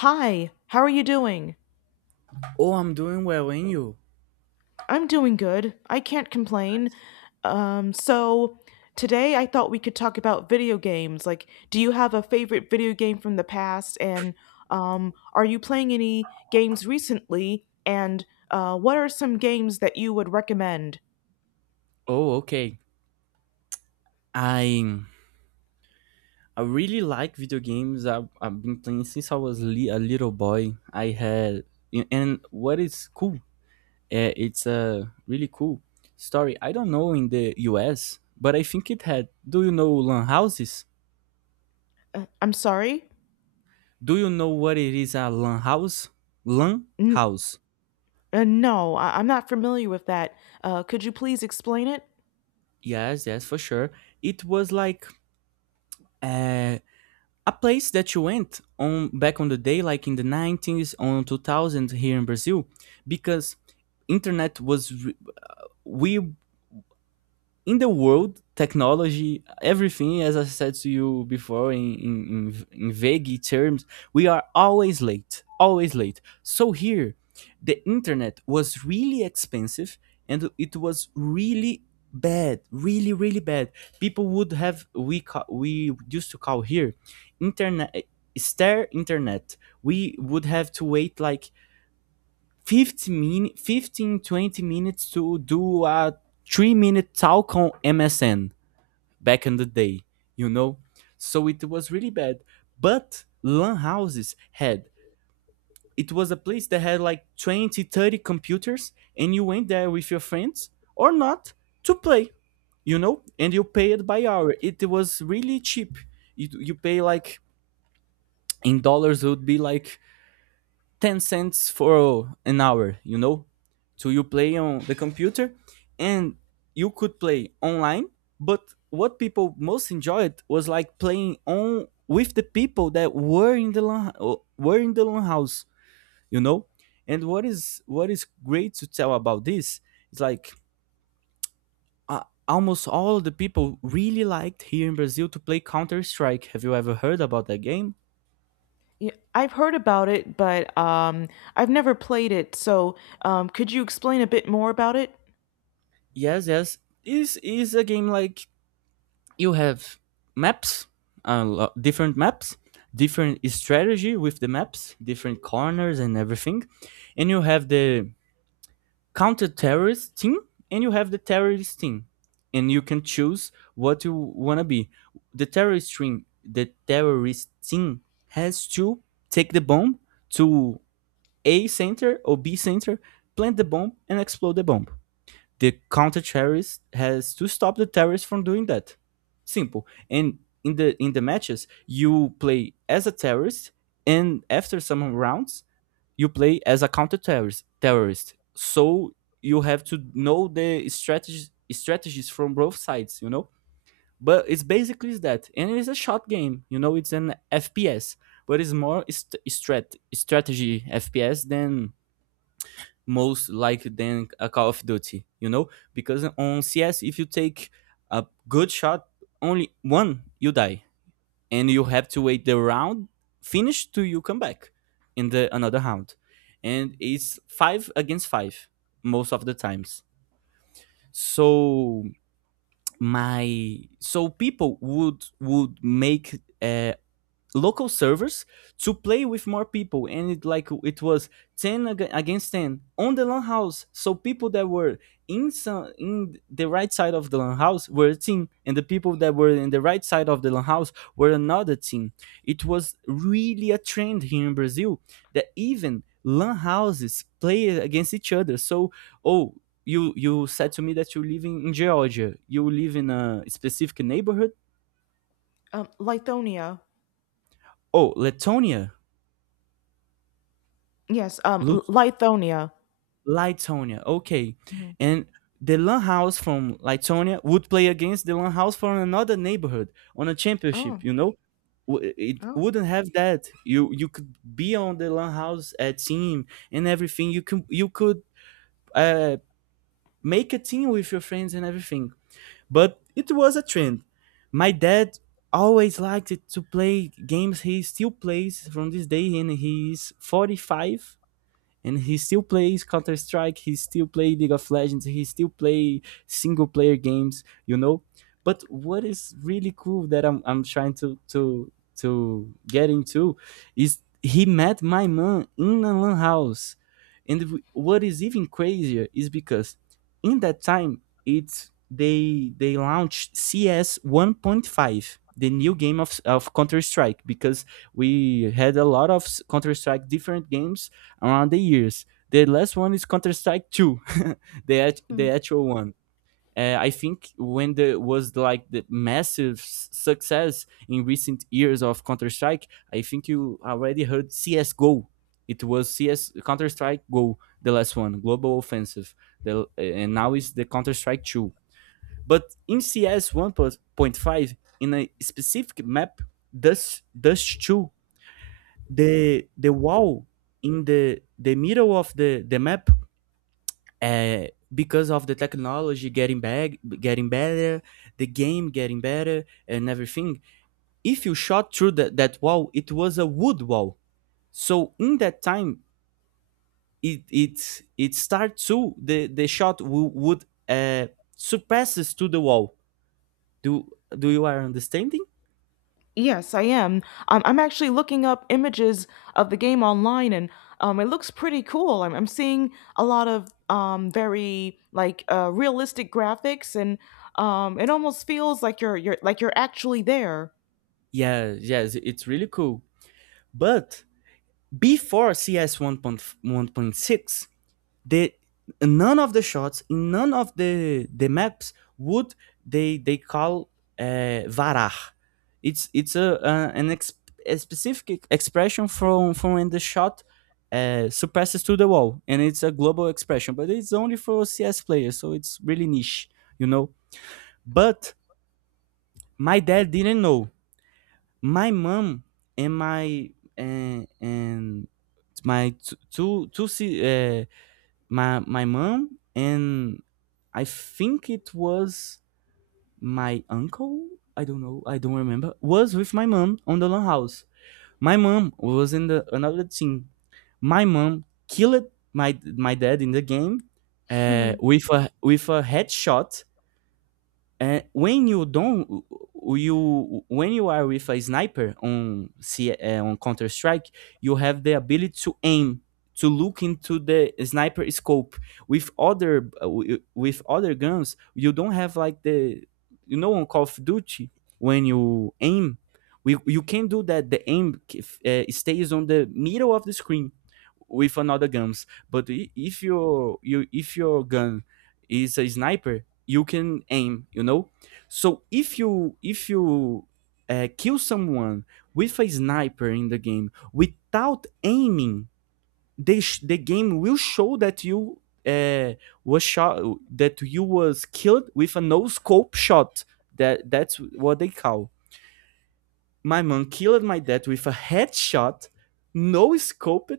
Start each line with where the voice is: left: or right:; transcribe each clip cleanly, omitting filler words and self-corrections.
left: Hi, how are you doing?
right: Oh, I'm doing well, and you?
left: I'm doing good. I can't complain. So today I thought we could talk about video games. Like, do you have a favorite video game from the past? And are you playing any games recently? And what are some games that you would recommend?
right: Oh, okay. I I really like video games. I've been playing since I was a little boy. I had and what is cool? It's a really cool story. I don't know in the U.S., but I think it had. Do you know lan houses?
left: I'm sorry?
right: Do you know what it is a lan house? Lan
left: N-
right: house.
left: no, I'm not familiar with that. Could you please explain it?
right: Yes, yes, for sure. It was like uh, a place that you went on back on the day like in the 90s on 2000 here in Brazil because internet was we in the world, technology, everything, as I said to you before in, vague terms, we are always late, always late. So here, the internet was really expensive and it was really bad, really, really bad. People would have, we used to call here, internet, stair internet. We would have to wait like 15 minutes to do a 3 minute talk on MSN back in the day, you know? So it was really bad. But LAN houses had, it was a place that had like 20, 30 computers, and you went there with your friends or not to play, you know? And you paid by hour. It was really cheap. You pay like in dollars, it would be like 10¢ for an hour, you know? So you play on the computer and you could play online, but what people most enjoyed was like playing on with the people that were in the lan, were in the lan house, you know? And what is great to tell about this is like almost all the people really liked here in Brazil to play Counter Strike. Have you ever heard about that game?
left: Yeah, I've heard about it, but I've never played it. So, could you explain a bit more about it?
right: Yes, yes. Is a game like you have maps, uh, different maps, different strategy with the maps, different corners and everything, and you have the counter-terrorist team and you have the terrorist team, and you can choose what you wanna be. The terrorist team has to take the bomb to A center or B center, plant the bomb and explode the bomb the counter terrorist has to stop the terrorist from doing that. Simple. And in the matches, you play as a terrorist, and after some rounds, you play as a counter terrorist. Terrorist. So you have to know the strategies from both sides. You know. But it's basically that, and it's a shot game. You know, it's an FPS, but it's more strategy FPS than most like than a Call of Duty, you know? Because on CS, if you take a good shot, only one, you die. And you have to wait the round finish till you come back in the another round. And it's five against five most of the times. So my so people would make local servers to play with more people and it like it was 10 against 10 on the lan house so people that were in the right side of the lan house were a team and the people that were in the right side of the lan house were another team. It was really a trend here in Brazil that even lan houses play against each other. So oh, you said to me that you live in Georgia, you live in a specific neighborhood.
left: Lithonia.
right: Oh, Letonia.
left: Yes,
right: Lut-
left: Lithonia.
right: Litonia. Okay.
left: Mhm.
right: And the Lan House from Litonia would play against the Lan House from another neighborhood on a championship,
left: Oh,
right: you know? It
left: oh.
right: wouldn't have that. You could be on the Lan House team and everything. You could uh, make a team with your friends and everything. But it was a trend. My dad always liked it to play games. He still plays from this day and he's 45 and he still plays Counter Strike. He still plays League of Legends. He still plays single player games. You know. But what is really cool that I'm trying to get into is he met my mom in a lan house, and what is even crazier is because in that time it's they launched CS 1.5, the new game of counter strike, because we had a lot of counter strike different games around the years. The last one is Counter Strike Two, the actual one. I think when there was like the massive success in recent years of Counter Strike, I think you already heard CS:GO. It was CS Counter Strike Go, the last one, Global Offensive. And now is the Counter Strike Two. But in CS 1.5, in a specific map, Dust Two, the wall in the middle of the map, uh, because of the technology getting better, the game getting better and everything, if you shot through that wall, it was a wood wall. So in that time it starts to the shot would surpasses to the wall. Do do you are understanding?
left: Yes, I am. I'm actually looking up images of the game online, and it looks pretty cool. I'm seeing a lot of very like realistic graphics, and it almost feels like you're like you're actually there.
right: Yeah, yes, it's really cool. But before CS 1.1.6, they none of the shots in none of the maps would they call varach. It's a, an a specific expression from when the shot suppresses to the wall, and it's a global expression but it's only for CS players, so it's really niche, you know. But my dad didn't know my mom. And my and, my two my mom and I think it was my uncle. I don't know. I don't remember. Was with my mom on the lan house. My mom was in the another team. My mom killed my dad in the game with a headshot. And when you don't, you when you are with a sniper on on Counter Strike, you have the ability to aim, to look into the sniper scope. With other with other guns, you don't have like the, you know, on Call of Duty when you aim, you can do that. The aim stays on the middle of the screen with another guns. But if your you if your gun is a sniper, you can aim, you know. So if you kill someone with a sniper in the game without aiming, they the game will show that you uh, was shot, that you was killed with a no scope shot. That's what they call. My mom killed my dad with a headshot, no scoped,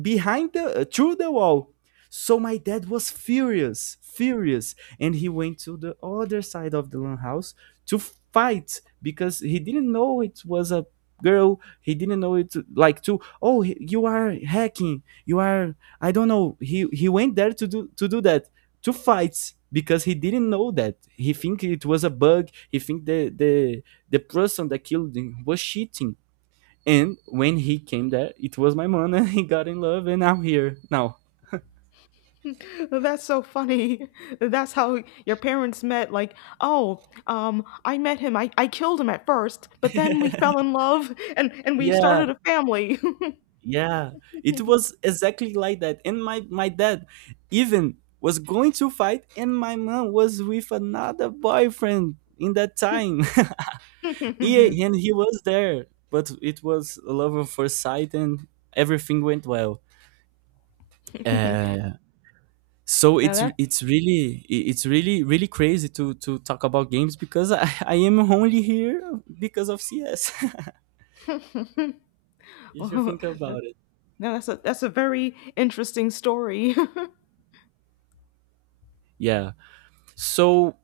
right: behind the through the wall. So my dad was furious, furious, and he went to the other side of the lan house to fight because he didn't know it was a girl. He didn't know it like to, oh, you are hacking, you are, I don't know. He went there to do that, to fight because he didn't know that. He think it was a bug. He think the person that killed him was cheating. And when he came there, it was my mom, and he got in love, and I'm here now.
left: That's so funny. That's how your parents met. Like, oh, I met him. I killed him at first, but then we fell in love and we
right: Yeah,
left: started a family.
right: yeah. It was exactly like that. And my dad even was going to fight, and my mom was with another boyfriend in that time. Yeah, and he was there, but it was a love at first sight, and everything went well. Uh, so
left: Now
right: it's
left: that
right: it's really it's really really crazy to talk about games because I, I am only here because of CS. You should
left: well,
right: think about it.
left: now that's a very interesting story.
right: Yeah. So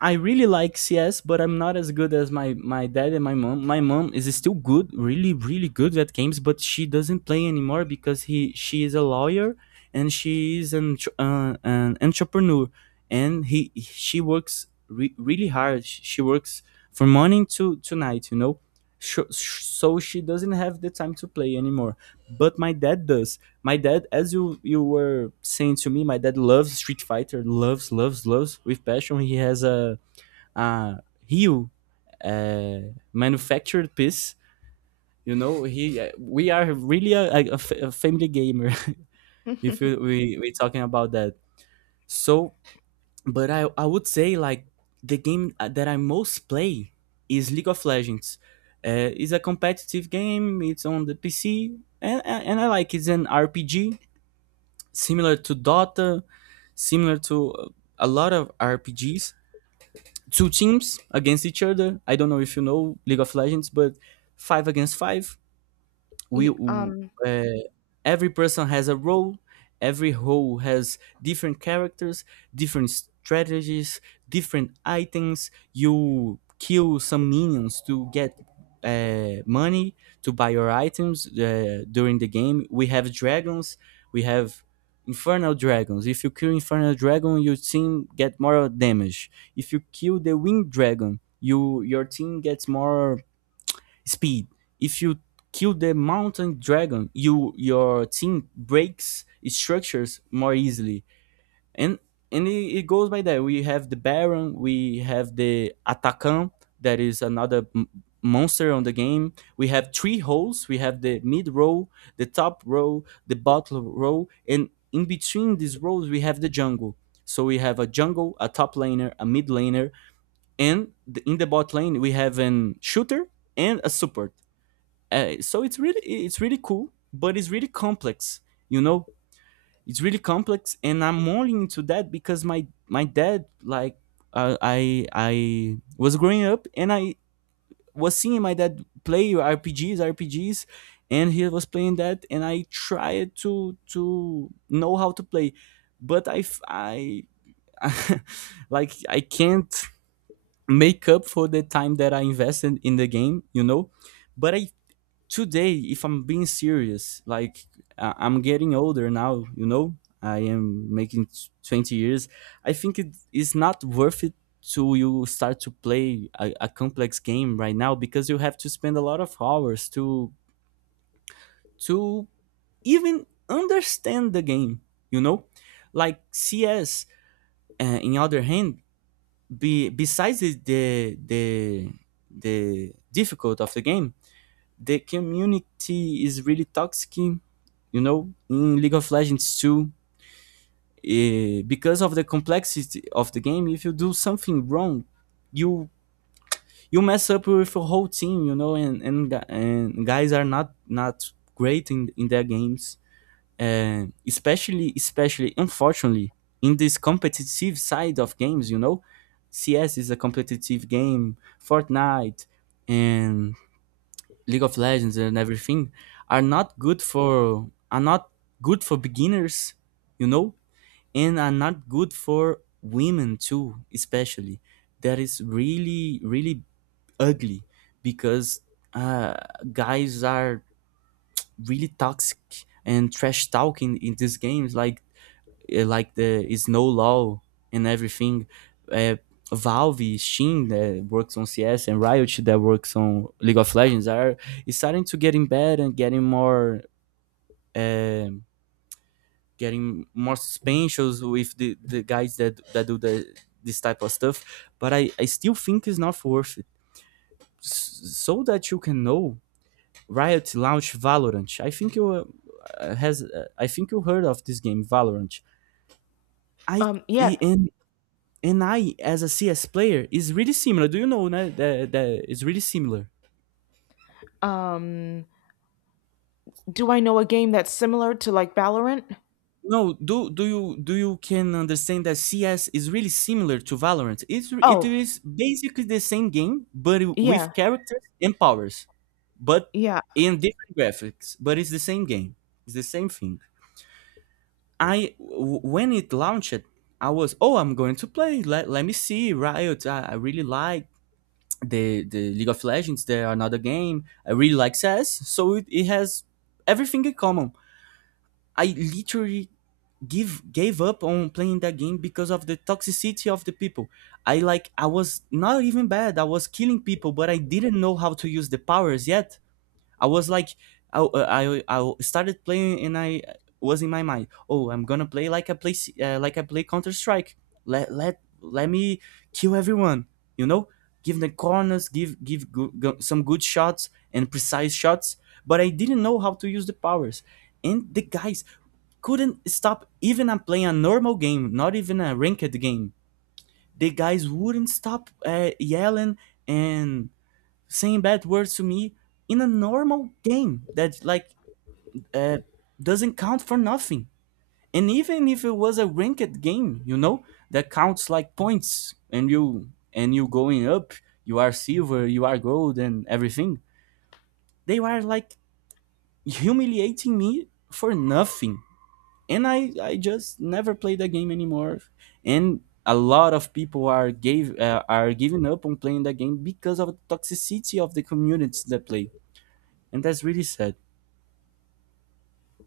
right: I really like CS, but I'm not as good as my dad and my mom. My mom is still good, really really good at games, but she doesn't play anymore because he she is a lawyer and she is an entrepreneur, and he she works really hard. She works from morning to night, you know. So she doesn't have the time to play anymore, but my dad does. My dad, as you were saying to me, my dad loves Street Fighter, loves with passion. He has a a heel manufactured piece. You know, he we are really a family gamer. If you, we talking about that. So, but I would say like the game that I most play is League of Legends. It's a competitive game. It's on the PC, and I like it's an RPG similar to Dota, similar to a lot of RPGs. Two teams against each other. I don't know if you know League of Legends, but five against five, we
left: Y-
right: w-
left: um
right: uh, every person has a role, every role has different characters, different strategies, different items. You kill some minions to get money to buy your items. During the game we have dragons, we have infernal dragons. If you kill infernal dragon, your team get more damage. If you kill the winged dragon, you your team gets more speed. If you kill the mountain dragon, you your team breaks structures more easily. And it goes by that. We have the Baron, we have the Atacan, that is another monster on the game. We have three rows. We have the mid row, the top row, the bottom row, and in between these rows we have the jungle. So we have a jungle, a top laner, a mid laner, and in the bot lane we have an shooter and a support. So it's really cool, but it's really complex, you know. It's really complex, and I'm only into that because my dad like I was growing up and I was seeing my dad play RPGs RPGs, and he was playing that, and I tried to know how to play, but I like I can't make up for the time that I invested in the game, you know. But I today, if I'm being serious, like I'm getting older now, you know. I am making 20 years, I think it is not worth it to you start to play a complex game right now, because you have to spend a lot of hours to to even understand the game, you know, like CS. In other hand, be besides the difficult of the game, the community is really toxic, you know, in League of Legends 2. Because of the complexity of the game, if you do something wrong, you you mess up with your whole team, you know, and guys are not not great in their games, and especially unfortunately in this competitive side of games, you know. CS is a competitive game, Fortnite, and League of Legends and everything are not good for, are not good for beginners, you know, and are not good for women too, especially. That is really really ugly, because uh, guys are really toxic and trash talking in these games. Like like the is no law and everything. Uh, Valve, Steam that works on CS and Riot that works on League of Legends are is starting to get in bed and getting more. um Getting more suspensions with the guys that do the this type of stuff. But I still think it's not worth it. So that you can know, Riot launched Valorant. I think you has I think you heard of this game, Valorant. I
left: yeah.
right: And I as a CS player, is really similar. Do you know that that is really similar?
left: Um, do I know a game that's similar to like Valorant?
right: No, do you can understand that CS is really similar to Valorant? It's it
left: Oh,
right: is basically the same game, but
left: yeah.
right: with characters and powers, but
left: Yeah.
right: in different graphics. But it's the same game. It's the same thing. When it launched, I was oh I'm going to play. Let me see Riot. I really like the League of Legends, there are another game. I really like CS, so it has everything in common. I literally give gave up on playing that game because of the toxicity of the people. I like I was not even bad. I was killing people, but I didn't know how to use the powers yet. I was like, I started playing and I was in my mind, oh, I'm gonna play like I play like I play Counter Strike. Let me kill everyone. You know, give the corners, give go, go, some good shots and precise shots. But I didn't know how to use the powers, and the guys couldn't stop even I'm playing a normal game, not even a ranked game. The guys wouldn't stop yelling and saying bad words to me in a normal game that like uh, doesn't count for nothing. And even if it was a ranked game, you know, that counts like points, and you going up, you are silver, you are gold, and everything. They were like humiliating me for nothing, and I just never played the game anymore. And a lot of people are giving up on playing the game because of the toxicity of the communities that play, and that's really sad.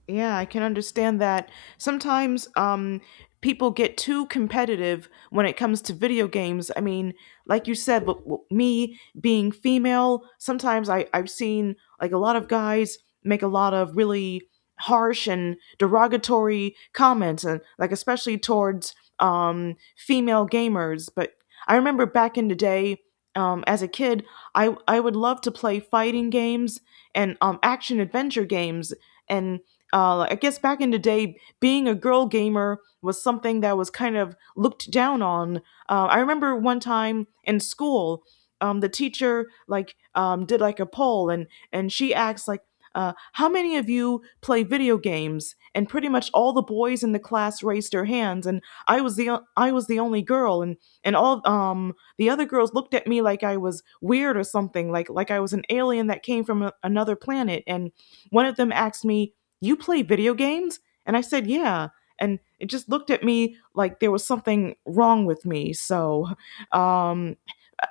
left: Yeah, I can understand that. Sometimes people get too competitive when it comes to video games. I mean, like you said, me being female, sometimes I've seen like a lot of guys make a lot of really harsh and derogatory comments, and like especially towards female gamers. But I remember back in the day, as a kid, I would love to play fighting games and action adventure games and I guess back in the day, being a girl gamer was something that was kind of looked down on. I remember one time in school, the teacher like did like a poll, and she asked like, "How many of you play video games?" And pretty much all the boys in the class raised their hands, and I was the I was the only girl, and all the other girls looked at me like I was weird or something, like I was an alien that came from a, another planet, and one of them asked me, you play video games? And I said, yeah. And it just looked at me like there was something wrong with me. So um,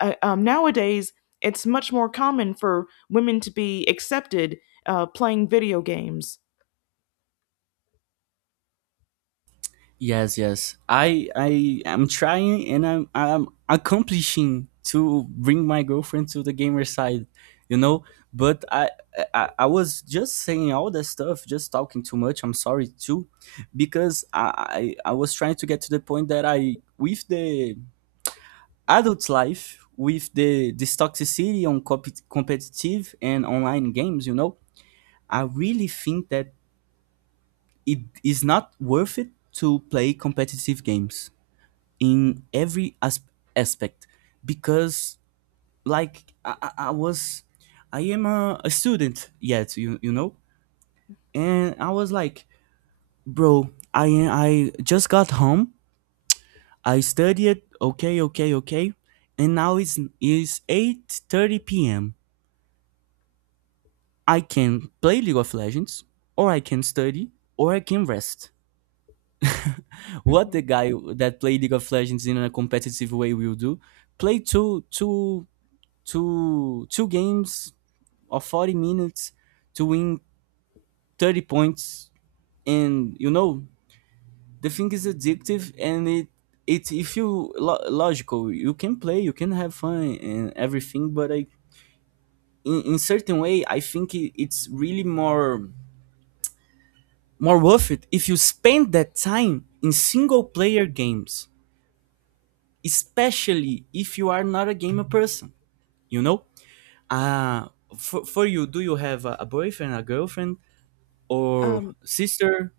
left: nowadays, it's much more common for women to be accepted playing video games.
right: Yes, yes. I am trying and I'm accomplishing to bring my girlfriend to the gamer side, you know. But I was just saying all that stuff, just talking too much. I'm sorry too, because I was trying to get to the point that I with the adult life, with the this toxicity on competitive and online games, you know, I really think that it is not worth it to play competitive games in every aspect, because like I was I am a student yet you you know. And I was like bro I just got home, I studied, okay okay okay, and now it's is 8:30 p.m. I can play League of Legends, or I can study, or I can rest. What
left: Hmm.
right: the guy that play League of Legends in a competitive way will do, play two games of 40 minutes to win 30 points. And you know, the thing is addictive, and it if you logical you can play, you can have fun and everything. But I in certain way I think it's really more worth it if you spend that time in single player games, especially if you are not a gamer person, you know. uh for you, do you have a boyfriend, a girlfriend, or
left: Um,
right: sister,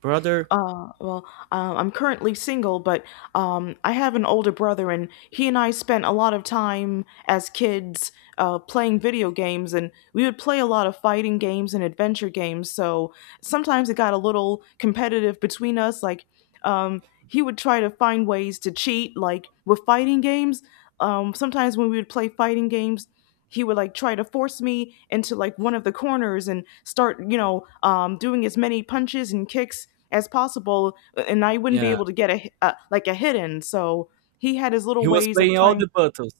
right: brother?
left: uh, well, I'm currently single, but I have an older brother, and he and I spent a lot of time as kids playing video games, and we would play a lot of fighting games and adventure games. So sometimes it got a little competitive between us. Like, um, he would try to find ways to cheat, like with fighting games. Sometimes when we would play fighting games, he would like try to force me into like one of the corners and start, you know, doing as many punches and kicks as possible and I wouldn't be
right: Yeah,
left: able to get a like a hidden. So he had his little
right: he was
left: ways of
right: playing all
left: trying.
right: the buttons.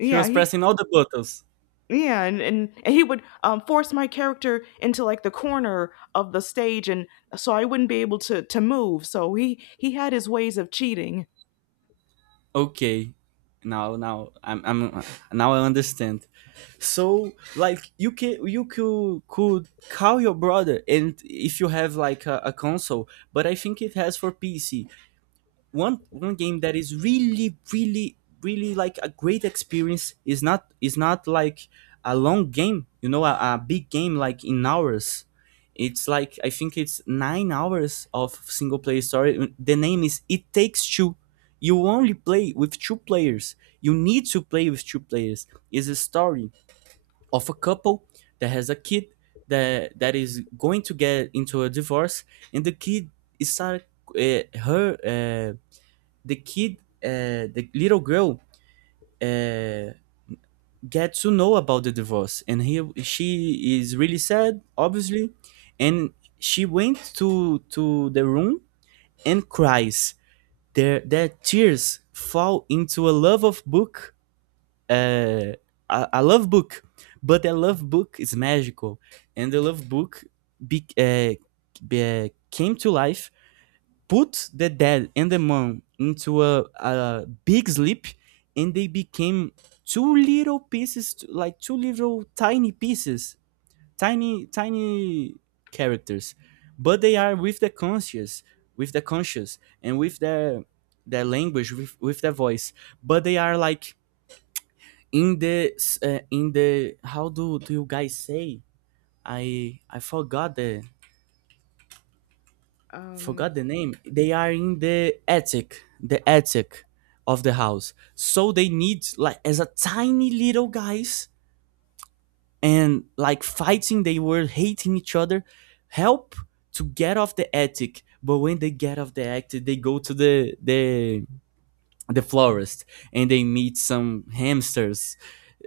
right: He was
left: he
right: pressing all the buttons.
left: yeah, and he would force my character into like the corner of the stage, and so I wouldn't be able to move. So he had his ways of cheating.
right: Okay, now now I'm I'm now I understand. So like you can you could call your brother, and if you have like a console, but I think it has for PC. One game that is really really really like a great experience, is not like a long game, you know, a big game like in hours. It's like I think it's 9 hours of single player story. The name is It Takes Two. You only play with two players, you need to play with two players. Is a story of a couple that has a kid that is going to get into a divorce, and the kid is start uh, her uh, the kid, the little girl, uh, gets to know about the divorce, and he she is really sad, obviously, and she went to the room and cries. Their tears fall into a love of book, uh, a love book, but the love book is magical, and the love book be, uh, came to life, put the dad and the mom into a big sleep, and they became two little pieces like two little tiny pieces, tiny tiny characters, but they are with the conscious, with the conscious and with their language with their voice. But they are like in the, how do you guys say, I
left: Um,
right: forgot the name, they are in the attic, the attic of the house. So they need, like as a tiny little guys and like fighting, they were hating each other, help to get off the attic. But when they get off the attic, they go to the florist, and they meet some hamsters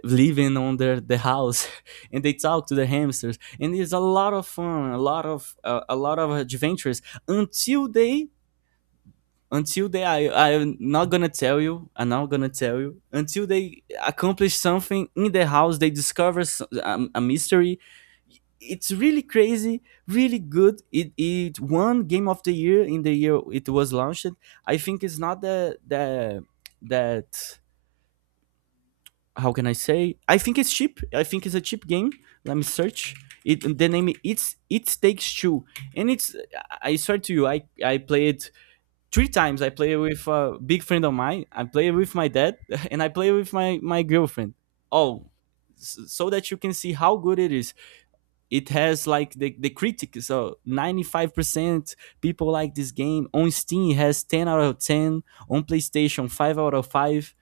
right: living on their the house. And they talk to the hamsters, and it's a lot of fun, a lot of adventures, until they I'm not gonna tell you, until they accomplish something in the house, they discover a mystery. It's really crazy, really good. It won game of the year in the year it was launched. I think it's not the the that how can I say, I think it's cheap, I think it's a cheap game. Let me search it, the name, it's It Takes Two. And it's, I swear to you, I played three times. I play with a big friend of mine, I play with my dad, and I play with my girlfriend. Oh, so that you can see how good it is. It has like the critics, so 95% people like this game. On Steam, it has 10 out of 10. On PlayStation, 5 out of 5,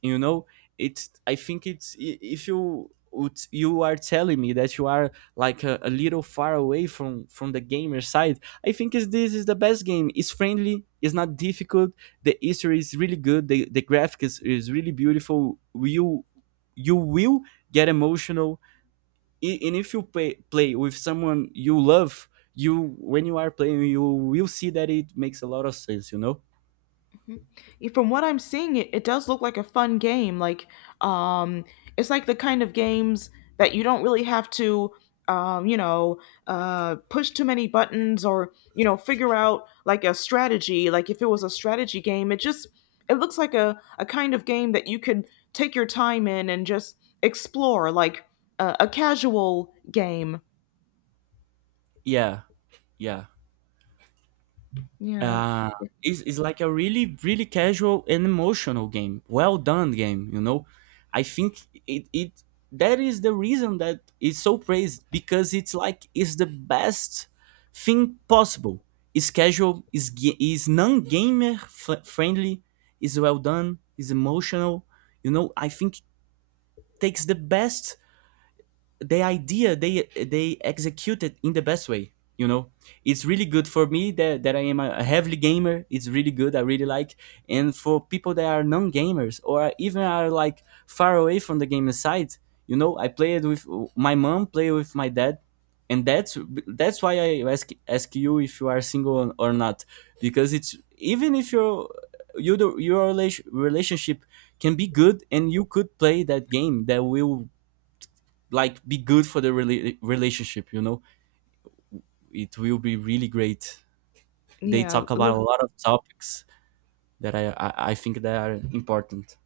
right: you know. It's I think it's if you are telling me that you are like a little far away from the gamer side, I think is this is the best game. It's friendly, it's not difficult, the history is really good, the graphic is really beautiful. You will get emotional, and if play with someone you love, you when you are playing, you will see that it makes a lot of sense, you know.
left: Mhm. Yeah, from what I'm seeing, it does look like a fun game. Like, um, it's like the kind of games that you don't really have to, you know, push too many buttons or you know, figure out like a strategy. Like if it was a strategy game, it just it looks like a kind of game that you could take your time in and just explore, like a casual game.
right: Yeah, yeah.
left: Yeah,
right: uh, it's like a really really casual and emotional game, well done game, you know. I think it that is the reason that it's so praised, because it's like it's the best thing possible. It's casual, is non-gamer friendly, is well done, is emotional, you know. I think it takes the best, the idea they executed in the best way, you know. It's really good for me, that I am a heavily gamer, it's really good, I really like. And for people that are non-gamers, or even are like far away from the gaming side, you know, I played with my mom, play with my dad. And that's why I ask ask you if you are single or not, because it's even if you your relationship can be good, and you could play that game that will like be good for the relationship, you know. It will be really great. They
left: yeah.
right: talk about a lot of topics I think that are important.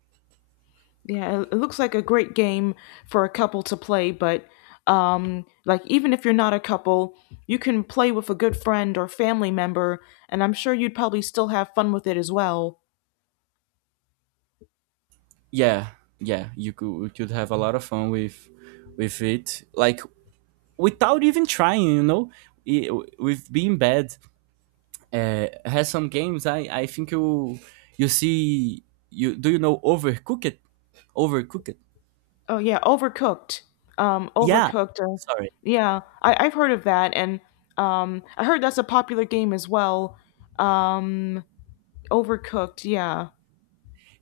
left: Yeah, it looks like a great game for a couple to play, but like even if you're not a couple, you can play with a good friend or family member, and I'm sure you'd probably still have fun with it as well.
right: Yeah, yeah, you could have a lot of fun with it, like without even trying, you know. I- with being bad, has some games, I think you you see, you, do you know Overcooked? Overcooked.
left: Oh yeah, Overcooked. Um,
right: Yeah,
left: Overcooked.
right: sorry.
left: Yeah, I I've heard of that and I heard that's a popular game as well. Um, Overcooked, yeah.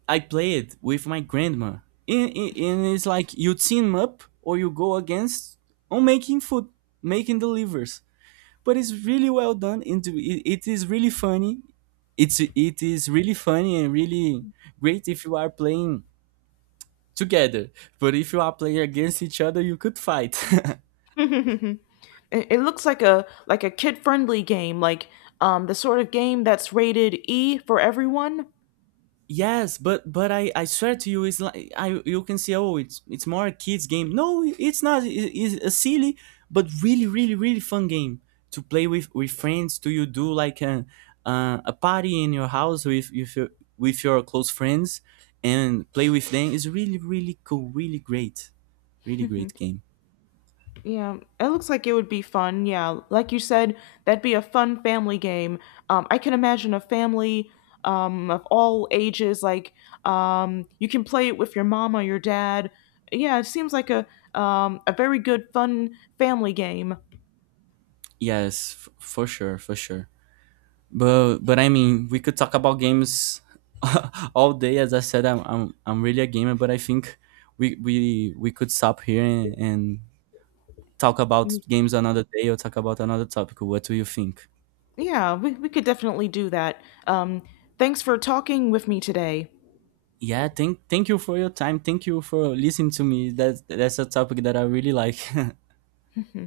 right: I played with my grandma, and it's like you team up or you go against on making food, making delivers. But it's really well done, and it is really funny. It's it is really funny and really great if you are playing together. But if you are playing against each other, you could fight.
left: it, it looks like a kid friendly game, like the sort of game that's rated E for everyone.
right: Yes, but I swear to you, it's like I you can see oh it's more a kids game. No, it- it's not. It- It's a silly but really really really fun game to play with friends. Do you do like a party in your house with your close friends, and play with them? It's really really cool, really great, really
left: Mhm.
right: great game.
left: Yeah, it looks like it would be fun. Yeah, like you said, that'd be a fun family game. I can imagine a family of all ages. Like, you can play it with your mom or your dad. Yeah, it seems like a very good, fun family game.
right: Yes, for sure, for sure. But I mean, we could talk about games all day. As I said, I'm really a gamer, but I think we could stop here and talk about
left: Mm,
right: games another day or talk about another topic. What do you think?
left: yeah, we could definitely do that. Um, thanks for talking with me today.
right: Yeah, thank you for your time. Thank you for listening to me. That's a topic that I really like.
left: Mhm.